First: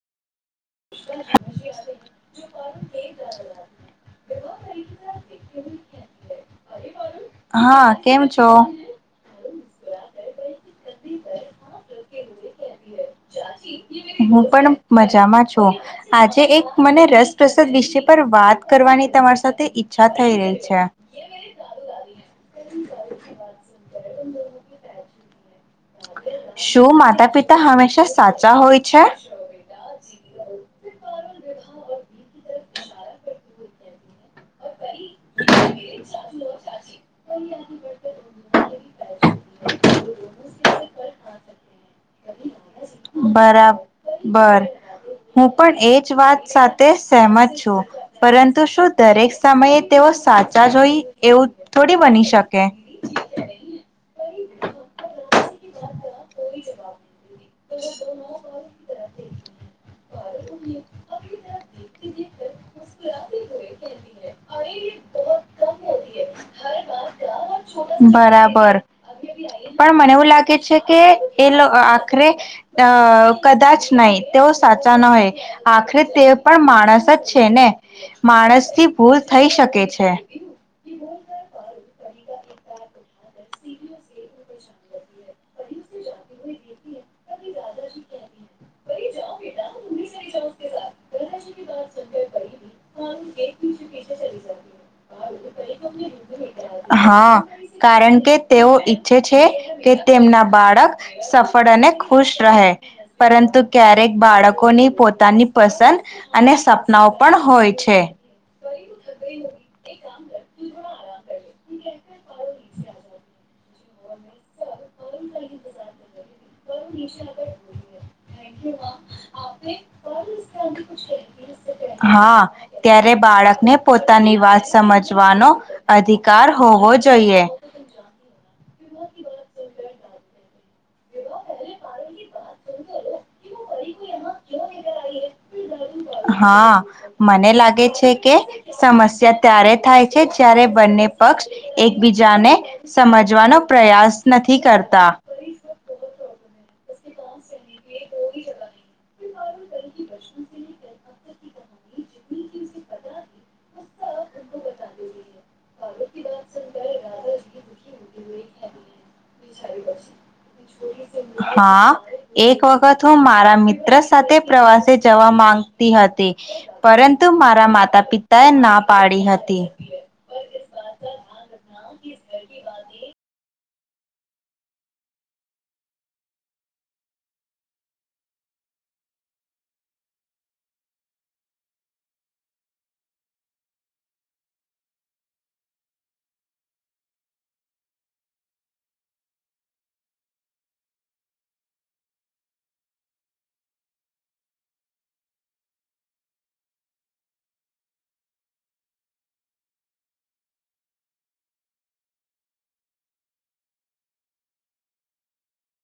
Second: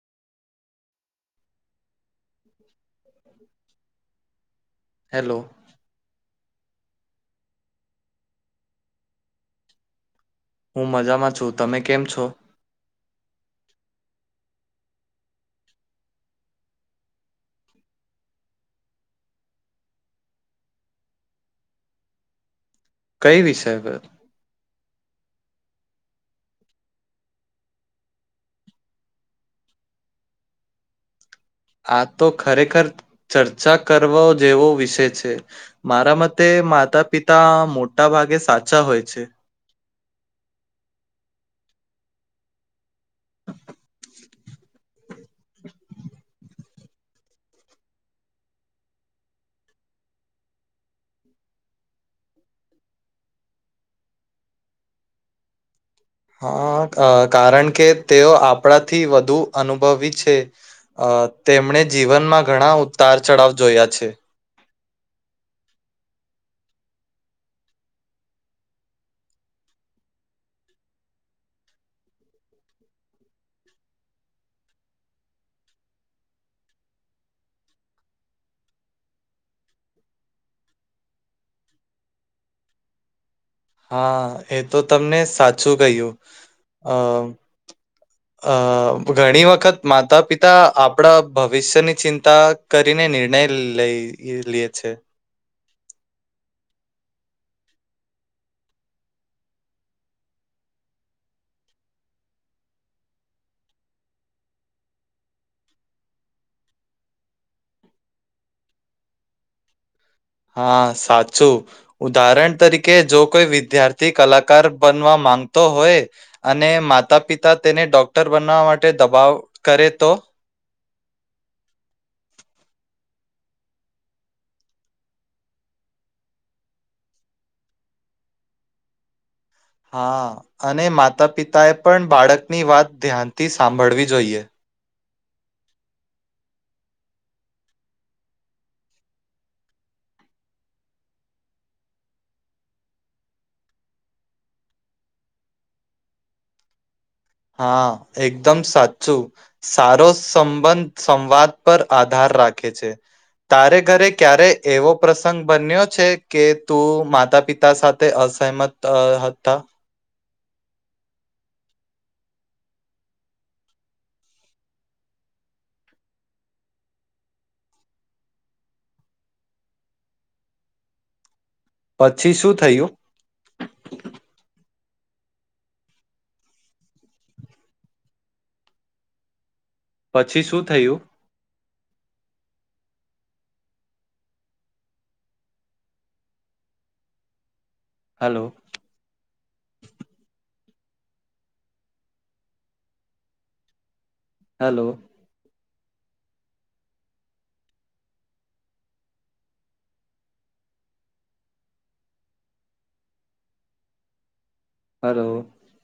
[inaudible] Hello. હા કેમ છો? હું મજામાં છું. તમે કેમ છો? હું પણ મજામાં છો આજે એક મને રસપ્રસાદ વિષ પર વાત કરવાની તમારી સાથે ઈચ્છા થઈ રહી છે. કઈ વિષયે પર? શું માતા પિતા હંમેશા સાચા હોય છે? આ તો ખરેખર ચર્ચા કરવો જેવો વિષય છે, મારા મતે માતા પિતા મોટા ભાગે સાચા હોય છે. બરા બર હું પણ એજ વાત સાચ તે સહમત છું પરંતુ શું દરેક સમયે તેઓ સાચા જોઈ એવું થોડી બની શકે? હા કારણ કે તેઓ આપણાથી વધુ અનુભવી છે, તેમણે જીવનમાં ઘણા ઉતાર ચઢાવ જોયા છે. બરાબર પણ મને એવું લાગે છે, કે એ આખરે અ કદાચ નહી. તેઓ સાચા ન હોય આખરે તે પણ માણસ જ છે, ને માણસ થી ભૂલ થઈ શકે છે. હા એ તો તમને સાચ શું કહય્યું અ અ ઘણી વખત માતા પિતા આપડા ભગવાન વિશ્વા ની ચિંતા કરીને નિર્ણય લઈ લે છે. હા કારણ કે તેઓ ઈચ્છે છે કે તેમના બાળક સફળ અને ખુશ રહે પરંતુ ક્યારેક બાળકોની પોતાની પસંદ અને સપનાઓ પણ હોય છે. હા સાચું. છું ઉદાહરણ તરીકે જો કોઈ વિદ્યાર્થી થી કલાકાર બનવા માંગતો હોય અને માતા પિતા તેને ડોક્ટર બનવા માટે દબાવ કરે તો? હા ત્યારે બાળકને પોતાની વાત સમજવાનો અધિકાર હોવો જોઈએ. હા અને માતા પિતાએ પણ બાળકની વાત ધ્યાનથી સાંભળવી જોઈએ. હા મને લાગે છે કે સમસ્યા ત્યારે થાય છે, જ્યારે બંને પક્ષ એકબીજાને સમજવાનો પ્રયાસ નથી કરતા. હા. એકદમ સાચું સારો સંબંધ સંવાદ પર આધાર રાખે છે. તારે ઘરે ક્યારે એવો પ્રસંગ બન્યો છે કે તું માતા પિતા સાથે અસહમત હતા? હા એક વખત હું મારા મિત્ર સાથે પ્રવાસે જવા માંગતી હતી, પરંતુ મારા માતા પિતાએ ના પાડી હતી. પછી શું થયું? પછી શું થયું? હલો! હલો! હલો!